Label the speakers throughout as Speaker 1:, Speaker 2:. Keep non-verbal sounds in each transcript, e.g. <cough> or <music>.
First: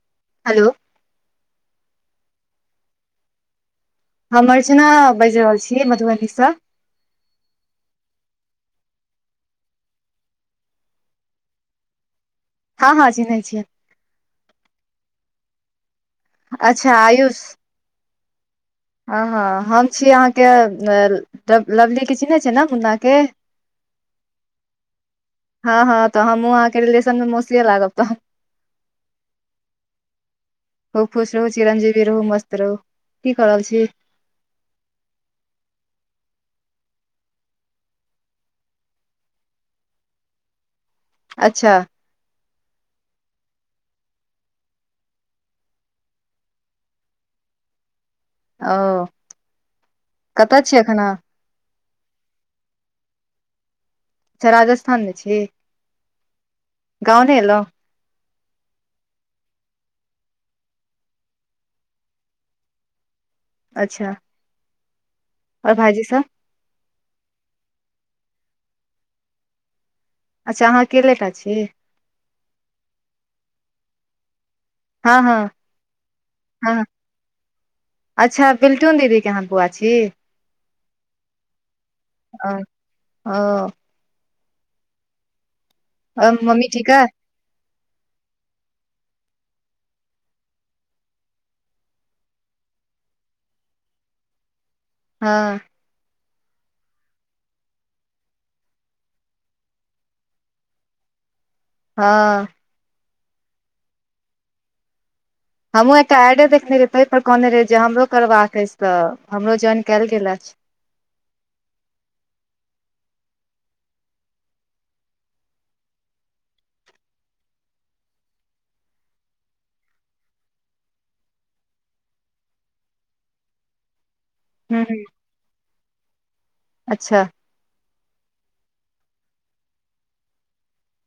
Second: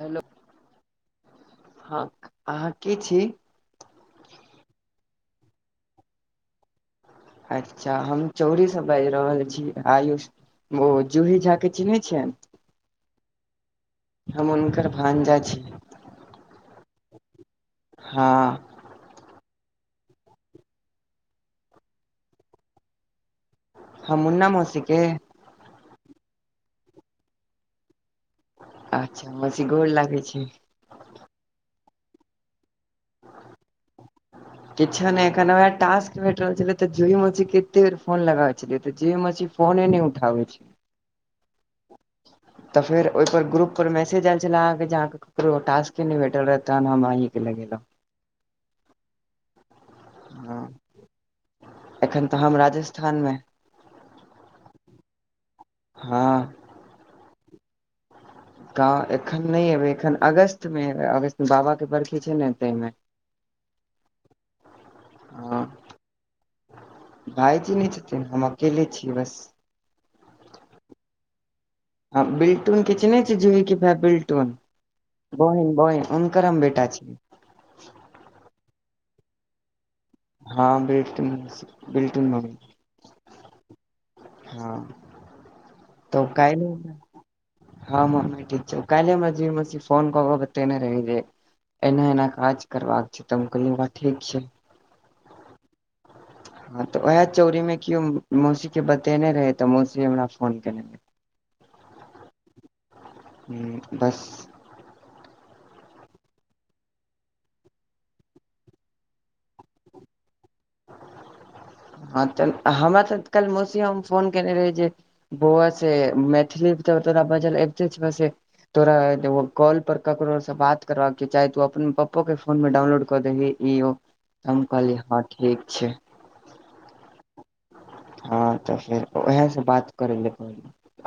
Speaker 1: Hello
Speaker 2: hello
Speaker 1: हँ अहाँ के छी
Speaker 2: हम अर्चना बाजि रहल छी मधुबनीसँ
Speaker 1: अच्छा हम चौरीसँ बाजि रहल छी आयुष ओ जूहि झा के चिन्है छियैन।
Speaker 2: हाँ हाँ चिन्है छियैन
Speaker 1: हम हुनकर भांजा छी
Speaker 2: अच्छा आयुष
Speaker 1: हाँ
Speaker 2: हँ हँ हम छी अहाँके तब लवलीके चिन्हैत छियै ने मुन्नाके
Speaker 1: हाँ मुन्ना मौसी के
Speaker 2: हँ हँ तऽ हमहूँ अहाँके रिलेशनमे मौसीये लागब तह
Speaker 1: अच्छा मौसी गोर लागै छी।
Speaker 2: खूब खुश रहू चिरंजीवी रहू मस्त रहू। की कऽ रहल छी
Speaker 1: किछो नहि एखन वैह टास्क भेटल छलै तऽ जुही मौसी के एते बेर फोन लगाबे छेलियै तऽ जुही मौसी फोने नै उठाबै छै
Speaker 2: अच्छा
Speaker 1: तऽ फेर ओहि पर ग्रुप पर मैसेज आइल छले अहाँके जान तो टास्के नहि वेटल रहै तहन हम अहीं के लगेलौं
Speaker 2: अओ कतऽ
Speaker 1: हँ
Speaker 2: छियै एखन अहाँ
Speaker 1: एखन तऽ हम राजस्थान मे
Speaker 2: अच्छा राजस्थान मे छी
Speaker 1: हँ
Speaker 2: गाँव नहि एलौं
Speaker 1: गाँव एखन नहि एबै एखन अगस्त मे एबै अगस्त मे बाबा के बर्खी छै ने तैमे
Speaker 2: अच्छा और भाइजी सब
Speaker 1: भाइजी नै छथिन, हम अकेले छी बस
Speaker 2: अच्छा अहाँ अकेले टा छी
Speaker 1: हँ बिल्टुन के चिन्है छी, जुही के भाय बिल्टुन
Speaker 2: हँ हँ
Speaker 1: बोहिन बोहिन उनकर हम
Speaker 2: हँ हँ।
Speaker 1: बेटा छी।
Speaker 2: अच्छा बिल्टुन दीदीे के अहाँ बौआ छी
Speaker 1: हँ बिल्टुन मौसी बिल्टुन
Speaker 2: ओ
Speaker 1: मम्मीे
Speaker 2: ओ आओर
Speaker 1: हाँ, तऽ ओ
Speaker 2: मम्मी
Speaker 1: काइनो
Speaker 2: ठीक अइ
Speaker 1: <unintelligible> हाँ मम्मी ठीक छियौ, काल्हिये मझली मौसी फोन कऽ के बतेने रहै जे एना एना काज करबाक छै तऽ हम कहलियै बाबा ठीक छै
Speaker 2: हाँ
Speaker 1: हाँ तऽ वैह चौरी मे केयो मौसी के बतेने रहै तऽ मौसी हमरा फोन केने रहै <inaudible>
Speaker 2: हँ
Speaker 1: हूंम्म बस
Speaker 2: हमहुँ एकटा आइडी देखेने रहियै ताहिपर कहने रहै जे हमरो करबाक अछि तऽ हमरो ज्वाइन कयल गेल अछि
Speaker 1: हाँ तऽ हमरा तऽ काल्हि मौसी हम फोन केने रही जे बौआ से मैथिली त तोरा बजल अबिते छह से तोरा ए कॉल पर ककरो स बात करबाक छै चाहे तों अपन पपो के फोन मे डाउनलोड क दही इ ओ हम
Speaker 2: हूँ हूँ
Speaker 1: कहलियै हां ठीक छै
Speaker 2: अच्छा
Speaker 1: हां त फेर उएह से बात करै ला कहल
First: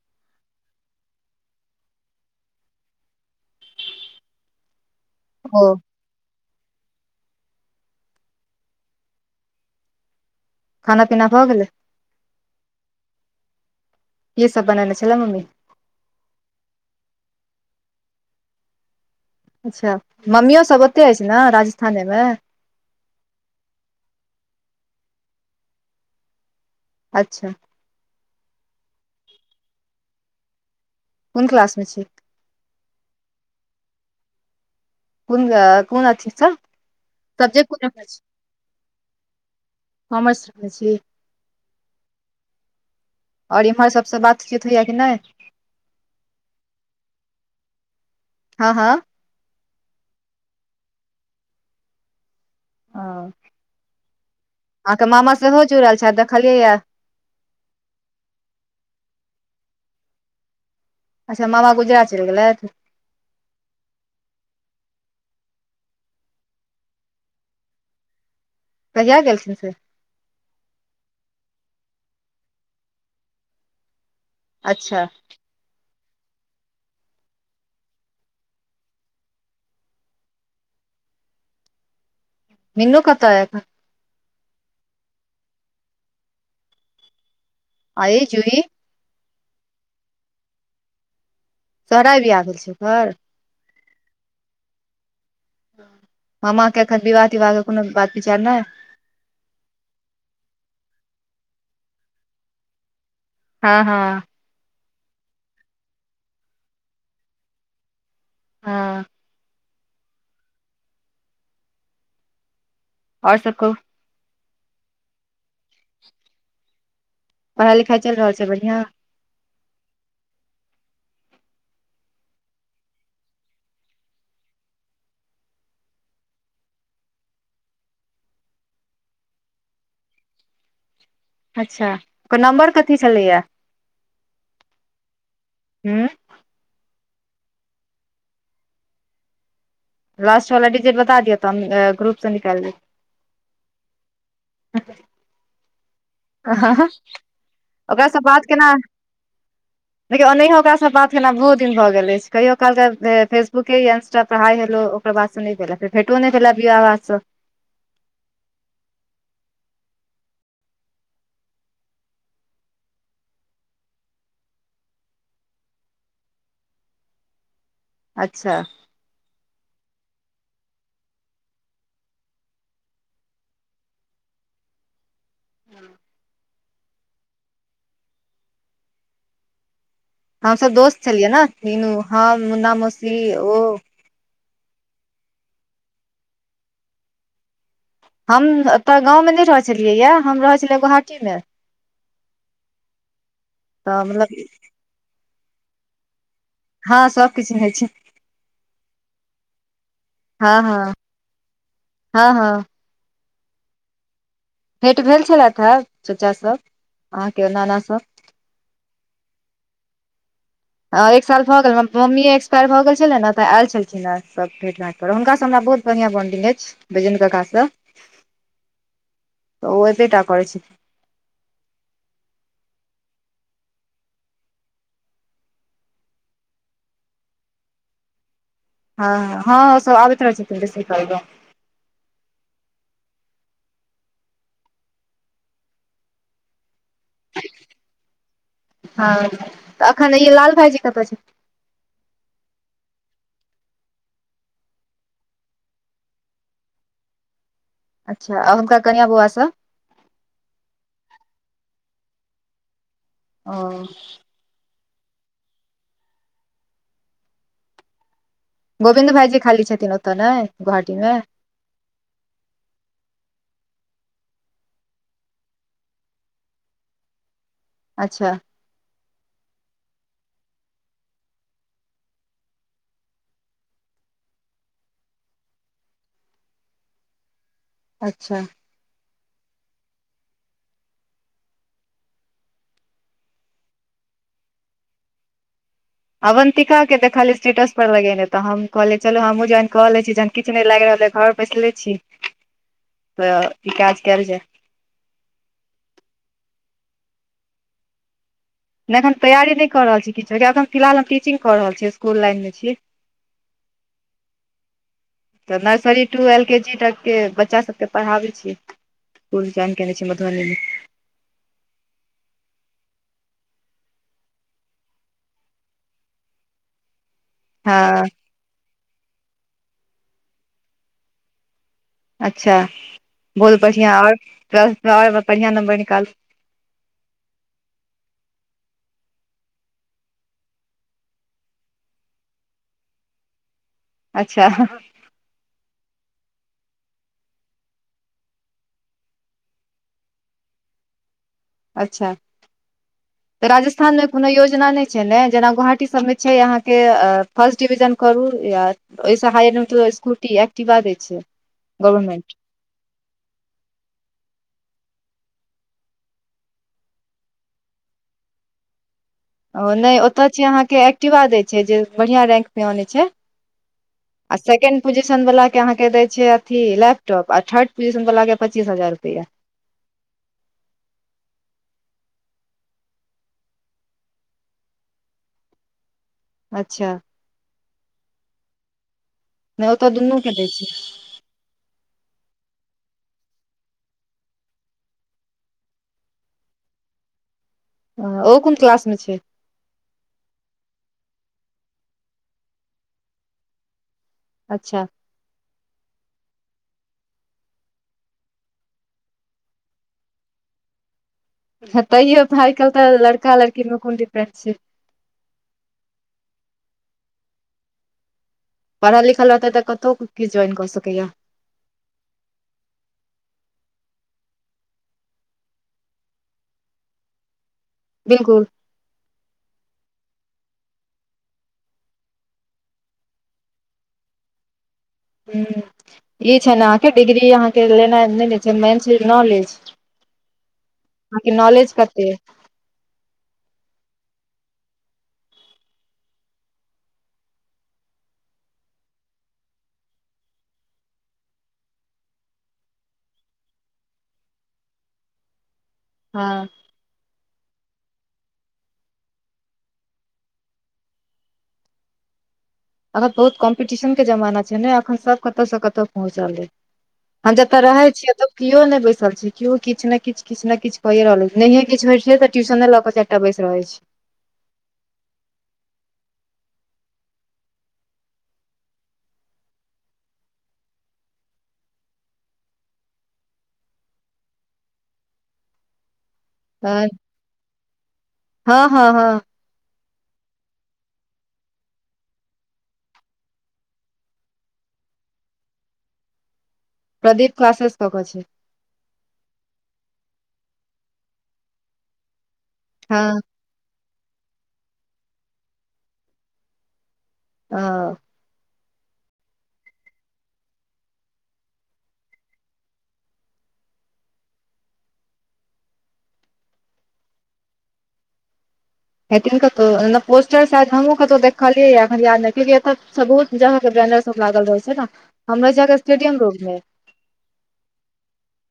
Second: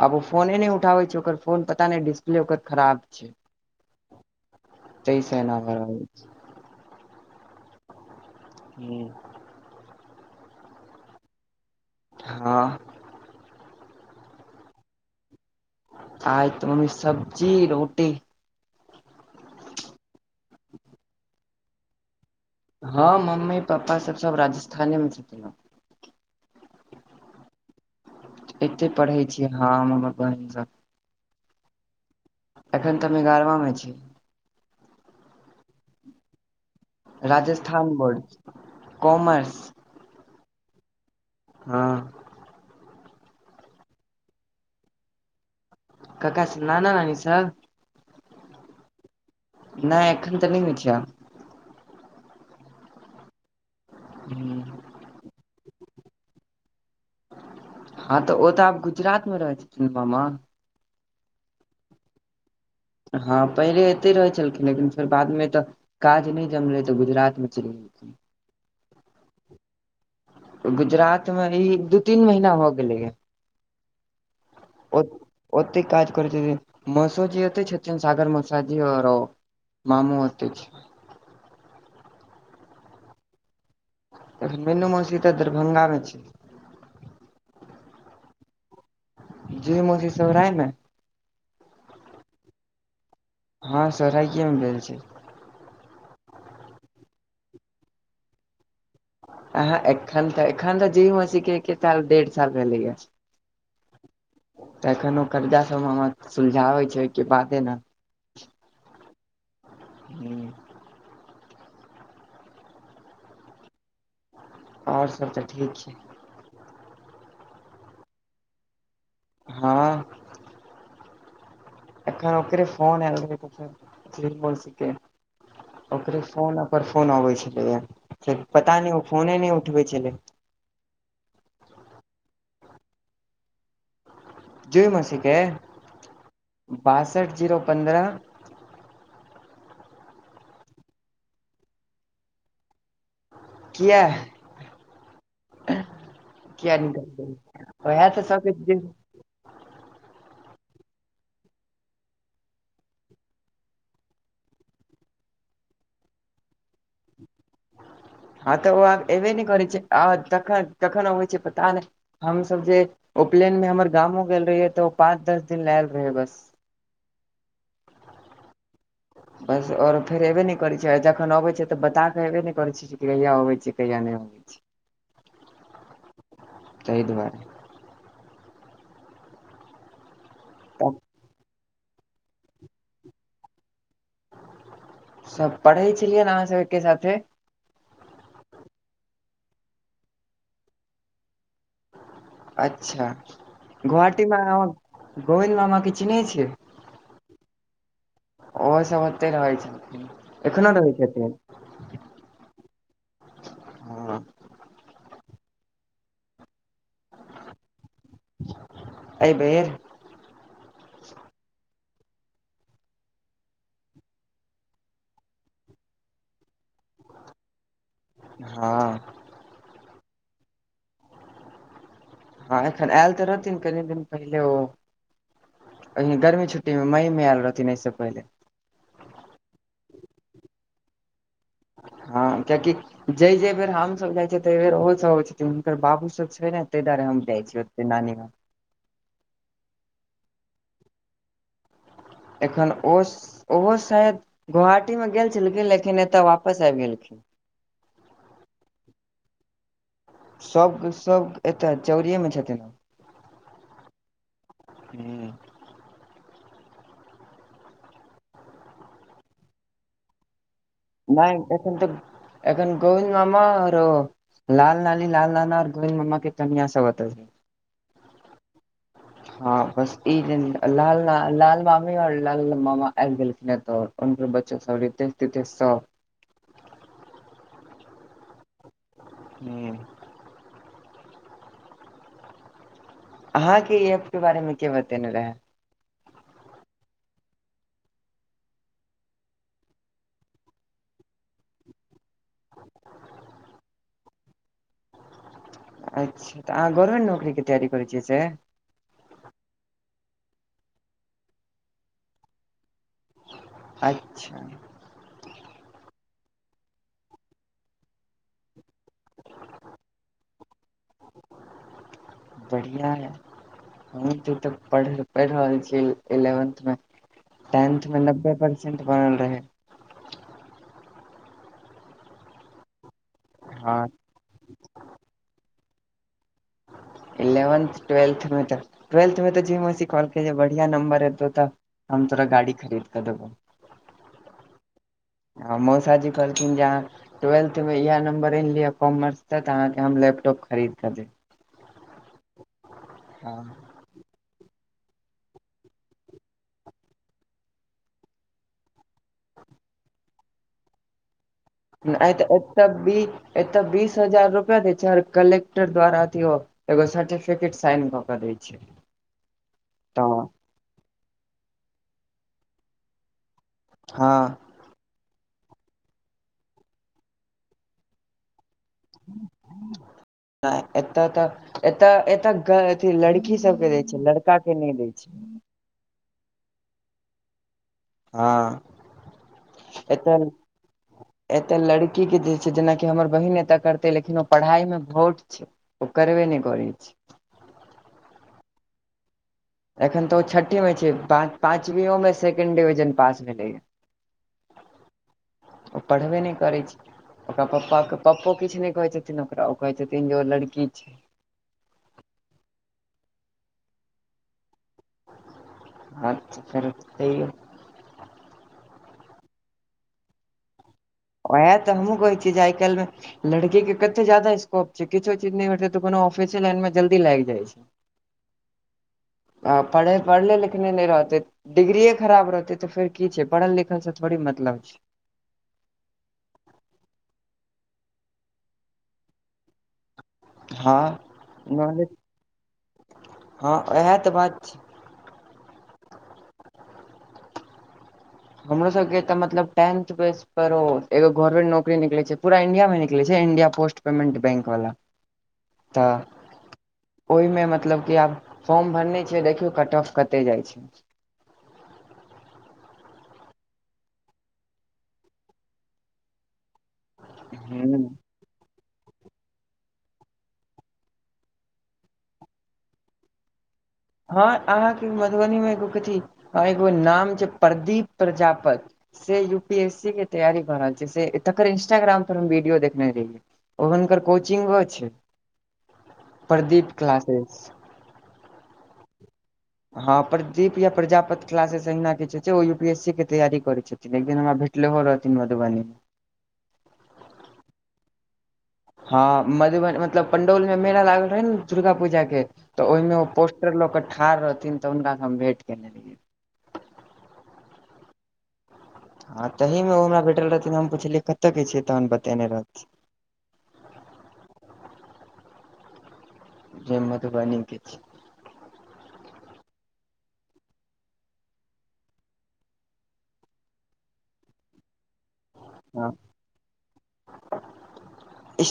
Speaker 1: आब ओ फोने नै उठाबै छै ओकर फोन पता नै डिस्प्ले ओकर खराब छै। तै से एना
Speaker 2: ओ
Speaker 1: भ रहलै हुं
Speaker 2: खाना पीना भ गेलै
Speaker 1: हां
Speaker 2: की सब बनैने छलै मम्मी
Speaker 1: आइ त मम्मी सब्जी रोटी
Speaker 2: अच्छा, मम्मियो सब ओतहि अछि न राजस्थाने मे
Speaker 1: हां मम्मी पापा सब सब राजस्थाने मे छथिन न
Speaker 2: अच्छा
Speaker 1: एतै पढ़य छियै हम हमर बहिन स
Speaker 2: कोन क्लास मे छी
Speaker 1: एखन त हम एगारमा मे छी
Speaker 2: कोन ज कोन अथि स
Speaker 1: राजस्थान बोर्ड से कोमर्स
Speaker 2: कोमर्स रखने छी
Speaker 1: हां
Speaker 2: और ईमहर सबस बातचीत होइया कि नै
Speaker 1: ककरा स नाना नानी स
Speaker 2: हां हां
Speaker 1: नै एखन त नै होइ छै आ
Speaker 2: ओ
Speaker 1: हुं
Speaker 2: अहां के मामा सेहो जुड़ल छैथ देखलियैया
Speaker 1: हां त ओ त आब गुजरात मे रहै छथिन मामा
Speaker 2: अच्छा मामा गुजरात चलि गेलथि
Speaker 1: हँ पहिले एतेय रहै छलखिन लेकिन फेर बादमे एतऽ काज नय जमलै तऽ गुजरात मे चैल गेल खिन
Speaker 2: कहिया गेलखिन से
Speaker 1: गुजरात मे इ दू तीन महीना भ गेलै अय
Speaker 2: अच्छा
Speaker 1: ओतैय काज करै छथिन मौसोजी ओतैय छथिन सागर मौसाजी और ओ मामू ओतय छै
Speaker 2: मीनू कतऽ अय एखन
Speaker 1: मीनू मौसी तऽ दरभंगा मे छै
Speaker 2: आई जुही
Speaker 1: जुई मौसी सब राय मे
Speaker 2: सोहराब बियाह भेल छै ओकर
Speaker 1: हँ सोहराइए मे भेल छै
Speaker 2: मामा के एखन विवाह - तिवाह के कोनो बात विचार नय
Speaker 1: आहाँ एखन त एखन त जुई मौसीके एक्के साल डेढ़ साल भेलैय या
Speaker 2: हँ हँ
Speaker 1: तेखन ओ कर्जा सब मामा सुलझाबै छै ओयके बादे न
Speaker 2: हँ
Speaker 1: हू
Speaker 2: और सब कहु
Speaker 1: और सब तऽ ठीक यै
Speaker 2: पढ़ाइ - लिखाइ चैल रहल छै बढ़ियाॅं
Speaker 1: हँ एखन ओकरे फोन एयल रहै <unintelligible> ओकरे फोनऽ पर फोन अबै छलैया से पता नय ओ फोने नै उठबै छलै
Speaker 2: अच्छा ओकर नंबर कथी छलैया
Speaker 1: जुई मौसीकें
Speaker 2: हूँ
Speaker 1: बासठ जीरो पन्द्रह
Speaker 2: लास्ट वाला डिजीट बता दियाऽ तऽ अ ग्रुप स निकायल देब
Speaker 1: किया किया
Speaker 2: लेब
Speaker 1: निकल ओहे तऽ सब दि <unintelligible>
Speaker 2: देखियो ओनाहियो ओकारासँ बात केला बहुत दिन भऽ गेले अइछ कहियो कालके फेसबुके या इंस्टा पर हाइ हेलो भेटो नै दलैथ <unintelligible>
Speaker 1: हँ तऽ ओ आब ऐबे नय करै छै आ तखन - तखन होइ छै पता नै हमसभ जे उपलेन मे हम्मर गामो गेल रहियै तऽ उ पाँच दस दिन लय आयल रहेै बस
Speaker 2: अच्छा
Speaker 1: बस और फेर एबे नै करै छय आ जखन अबे छै तऽ बता के एबे नै करय छै कहिया अबै छि कहिया नै अबै छि
Speaker 2: <inaudible>
Speaker 1: तय दुवारे
Speaker 2: हमसब
Speaker 1: तब
Speaker 2: दोस्त छलियै न मीनु हम मुन्ना मौसी ओ
Speaker 1: सभ पढ़ै छलियै न अहाँ सब एक्के साथे
Speaker 2: हम ओतऽ गाँवमे नै रहै छलियै याऽ हम रहै छलियै गोवहाटी मे
Speaker 1: अच्छा
Speaker 2: तऽ
Speaker 1: गोहाटी
Speaker 2: मतलब
Speaker 1: मे अहाॅं हम्म गोविंद मामा के चिन्है छियै
Speaker 2: हँ सबकिछु होइ छै
Speaker 1: ओहो सब ओतै रहै छलखिन
Speaker 2: हँ
Speaker 1: एखनो
Speaker 2: हँ
Speaker 1: रहै छथिन
Speaker 2: हँ हँ
Speaker 1: हँ
Speaker 2: भेंट भेल छलैथ हे चचासभ अहाँके नानासभ
Speaker 1: अइ बेर
Speaker 2: हँ एक साल भऽ गेल मम्मी एक्सपायर भऽ गेल छलै न तऽ आयल छलखिन सभ भेट घांट पर हुनकासँ हमरा बहुत बढ़िआँ बॉन्डिंग अछि <unintelligible> काकासँ
Speaker 1: हँ
Speaker 2: तऽ ओ एबे टा करे छथिन
Speaker 1: हँ एखन आयल तऽ रहथिन कनि दिन पहिले ओ <unintelligible> गर्मी छुट्टी मे मई मे आयल रहथिन अहि सँ पहिले
Speaker 2: हँ हँ हँ ओ सब आबैत रहै छथिन बेसी काल गांव
Speaker 1: हँ किये की जै जै बेर हम सब जाइ छियै तहि बेर ओहो सब अबै छथिन हुनकर बाबू सब छै ने तहि दुआरे हम जाइ छियै ओतै नानी गांम।
Speaker 2: हँ तऽ अखन ई लाल भाइजी कतय छै
Speaker 1: एखन ओ ओहो शायद गोहाटी मे गेल छलखिन लेकिन एतऽ वापस आबि गेलखिन
Speaker 2: अच्छा आ हुनका कनिया बौआ सब
Speaker 1: सब के सब एतऽ चौरीेये मे छथिन
Speaker 2: ह
Speaker 1: हू
Speaker 2: गोविन्द भाइजी खाली छथिन ओतऽ नै
Speaker 1: नहि एखन तऽ एखन गोविन्द मामा औरो लाल नानी लाल नाना आर गोविन्द मामा के कनिया सब एतै
Speaker 2: अच्छऽ
Speaker 1: हँ बस एक दिन ल लाल-लाल मामी आओर लाल मामा आबि गेलखिन एतऽ उनकर बच्चो सब रितेश तितेश सब
Speaker 2: अच्छाऽ
Speaker 1: हॅं अहाँंके ई ऐप के बारे में के बतेने रहय
Speaker 2: अवन्तिका के देखलियै स्टेटस पर लगेने तऽ हम कहलिय चलू हमहूँ ज्वाइन कऽ लै छी किछु नहि लागि रहल अइ घर बैसले छी तऽ ई काज कय लै छी।
Speaker 1: अच्छऽ तऽ अहाँ गवर्मेन्ट नोकरीक तैयार करै छियै से
Speaker 2: नहि एखन तैयारी नहिऽ रहल छी किछ जे अखन फिलहाल हम टिचिंग कऽ रहल छी इसकुल लाइनमे छियै
Speaker 1: अच्छऽ
Speaker 2: तऽ nursery to L K G तक के बच्चा सबके पढ़ाबै छियै ओ रिजाइन केने छै मधुबनी मे
Speaker 1: बढ़िया ये हम त एतय पढ़ पढ़ि रहल छी इलेवेंथ मे टेंथ मे
Speaker 2: हँ
Speaker 1: नब्बे परसेंट बनल रहै
Speaker 2: अच्छा बहुत
Speaker 1: हँ
Speaker 2: बढ़िआँ आओर ट्वेल्थमे आओर बढ़िआँ नम्बर निकालू
Speaker 1: इलेवन्थ ट्वेल्थमे त ट्वेल्थ मे त जी मौसी कहलखिन जे बढ़िया नम्बर एतौ तऽ हम तोरा गाड़ी खरीद क देबौ
Speaker 2: अच्छऽ
Speaker 1: ह मौसा जी कहलखिन जे अहाँ ट्वेल्थ मे इहे नम्बर आनि लिय कॉमर्स स तऽ अहाँके हम लैपटॉप खरीद क देब
Speaker 2: अच्छऽ -तोराज छ स्थानमे कोनो योजना नहि छलै जेना गुवहाटी सभमे छै अहाँके फस्ट डिवीजन करू या ओहिसँ हायमे त स्कूटी एक्टिबा दै छै
Speaker 1: आइ त
Speaker 2: गवर्मेंट
Speaker 1: एतऽ बी एतऽ बीस हजार रूपया दै छै और कलेक्टर द्वारा अथियो अबै एगो सर्टिफिकेट साइन कऽ केऽ दै छै
Speaker 2: ओ नहि
Speaker 1: तऽ
Speaker 2: ओतय छै अहाँके एक्टिवा दै छै जे बढ़िआँ रैंक मे अनै छै
Speaker 1: हँ
Speaker 2: सकेण्ड पोजिशन वला के अहाँ के दय छै अथी लैपटॉप आ थर्ड पोजिशन वला के पच्चीस हजार रुपैआ
Speaker 1: आ एतऽ तऽ एतऽ एतऽ क अथी लड़की सबके दै छै लड़का के नहि दै छै
Speaker 2: अच्छा
Speaker 1: हँ
Speaker 2: नहि ओतऽ दुन्नू के दै छै
Speaker 1: एतय लड़की के दै छै जेनाकि हमर बहिन एतऽ करतै लेकिन ओ पढ़ाई मे भोथ छै ओ करबे नहि करै छै
Speaker 2: ह ओ कोन क्लास मे छै
Speaker 1: एखन तऽ ओ छठ्ठिमे छै पाँचवीओमे सेकेंड डिविजन पास भेलैए
Speaker 2: अच्छा
Speaker 1: ओ पढ़बे नहि करैत छै ओकरा पपा पप्पो किछु नहि कहे छथिन ओकरा ओ कहे छथिन जे ओ लड़की
Speaker 2: तैयो भाय काल्हि तऽ लड़का लड़कीमे कोन दिक्कत छै
Speaker 1: अ तऽ करर त <inaudible>
Speaker 2: पढ़ल लिखल रहतै तऽ कतहु किछु जॉइन कऽ सकैया
Speaker 1: ओहा तऽ हमूँ कहै छियै जे आइ काल्हिमे लड़की के कते जादा स्कोप छै किछो चीज नहि हतै तऽ कोनो ऑफिसे लाइन मे जल्दी लाग जाइ छै
Speaker 2: बिल्कुल
Speaker 1: पढ़े पढ़ ले लिखले नहि रहते डिग्रीए खराब रहतै तऽ फेर की छै पढ़ल लिखलसँ थोड़ी मतलब छै
Speaker 2: ह ई छै ने अहाँकेँ डिग्री यहा के लेना नहि ले छै मेन चीज नॉलेज
Speaker 1: हँ
Speaker 2: बाकी नॉलेज कते छै
Speaker 1: हँ उएह तऽ बात छै हमरो सबके तऽ मतलब टेंथ बेस पर ओ एगो गवर्नमेंट नौकरी निकलैत छै पूरा इंडिया मे निकलैत छै इंडिया पोस्ट पेमेन्ट बैंक वाला तऽ
Speaker 2: हँ
Speaker 1: ओहिमे मतलब क आब फॉर्म भरने छीये देखियौ कट ऑफ कते जाइ छै
Speaker 2: अखन बहुत कम्पीटिशन के जमाना छै ने एखन सब कतय से कतहु पहुँचलै जतऽ
Speaker 1: हूँ
Speaker 2: रहै छियै केओ नहि बैसल छै केओ किछ न ने किछ किछु ने किछ कहिए रहल छै नहिे किछ होै छै त ट्यूशने लऽ बैस रहै छै
Speaker 1: हँ अहाँके मधुबनी मे एगो कथी एगो नाम छै प्रदीप प्रजापति से यू पी एस सी के तयी कर रहल छै से तकर इंस्टाग्राम पर हम वीडियो देखने रहियै ओ हुनकर कोचिंगो छै प्रदीप
Speaker 2: हँ
Speaker 1: क्लासेस
Speaker 2: हँ हँ हँ
Speaker 1: हँ प्रदीप या प्रजापति क्लास एहिना किछु छै ओ यू पी एस सी के तैयारी करे छै तन एक दिन हमरा भेटलो हो रहथिन मधुबनी
Speaker 2: प्रदीप क्लासेस कक छै
Speaker 1: हँ मधुबनी मतलब पंडौल में मेला लागल रहे ने दुर्गा पूजा के तऽ
Speaker 2: हँ
Speaker 1: ओहमे पोट स्टर ल के ठाढ़ रहथिन तऽ हुनका से हम भेंट केने रहियै
Speaker 2: ह
Speaker 1: हँ तही मे ओ हमरा भेठल रहथिन हम पुछलियै कतय के छियै तहन बतेने रहथि जे मधुबनी के छिये
Speaker 2: हेथिन कतहु पोस्टर श हमहु कतहुँ देखलियैख याद क्यकि एतहुत जहा के बैनर सब लागल रहे छै ने हमरो जगह के
Speaker 1: हँ
Speaker 2: स्टेडियम रोड मे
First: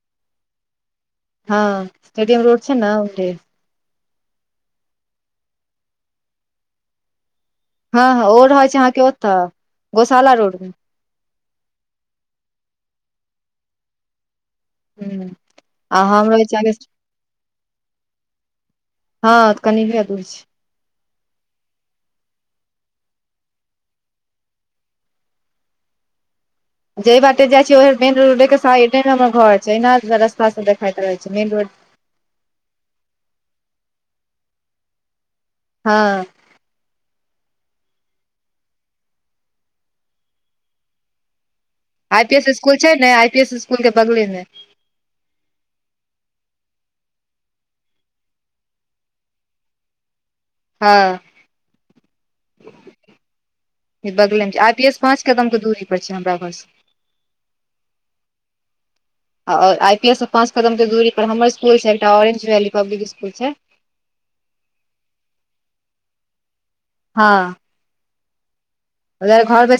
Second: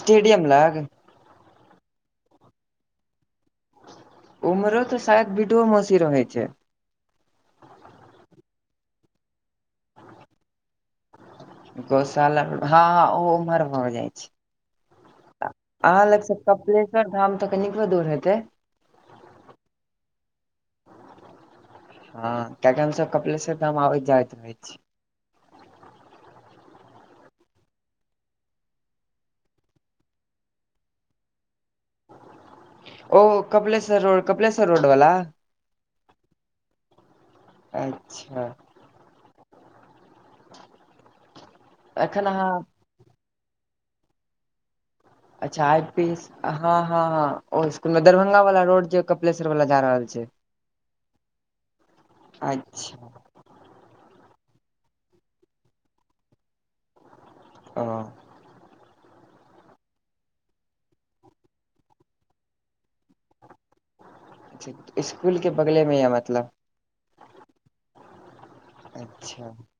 Speaker 1: स्टेडियम लाग
Speaker 2: हँ स्टेडियम रोड छै ने
Speaker 1: उमरो तऽ शायद बिडुओ मसी रहैत
Speaker 2: हँ ह ओ रहैत छै अहाँके ओत्तऽ गोशाला रोड मे
Speaker 1: गोशाला हँ ओह उमहर भऽ जाइ छै
Speaker 2: ह आ
Speaker 1: अहाँ लग
Speaker 2: हम
Speaker 1: से
Speaker 2: रहै छी अहाँके
Speaker 1: कपिलेश्वर धाम तऽ कनिको दूर हेतै
Speaker 2: हँ त कनिके दूर छै
Speaker 1: हँ किया की हम सब कपिलेश्वर धाम आबैत जाइत रहै छी
Speaker 2: जेहि बाते जाइ छी‌ओही मेन रोड साइडे हमर घर छै एना रास्ता सब देखैत रहै छै मेन रोड
Speaker 1: ओ कपलेश्वर रो कपिलेश्वर रोड वला
Speaker 2: हँ
Speaker 1: अच्छा
Speaker 2: आई
Speaker 1: एखन
Speaker 2: पी एस
Speaker 1: अहाँ
Speaker 2: स्कूल छै ने आई पी एस स्कूल के बगले मे
Speaker 1: अच्छा आइ पीस हँ हँ हँ ओ इसकूल मे दरभंगा वाला रोड जे कपिलेश्वर वाला जा रहल छै
Speaker 2: हँ
Speaker 1: <inaudible> अच्छा
Speaker 2: ई बगले मे छै आई पी एस पाँच कदम के दूरी पर छै हमरा घर सँ
Speaker 1: ह
Speaker 2: आओर आइ पी एस सँ पाँच कदम के दूरी पर हमर स्कूल छै एकटा ओरेंज वेली पब्लिक स्कूल छै
Speaker 1: स्कूल के बगले मे यऽ मतलब
Speaker 2: हँ उधर
Speaker 1: अच्छा
Speaker 2: घर भेज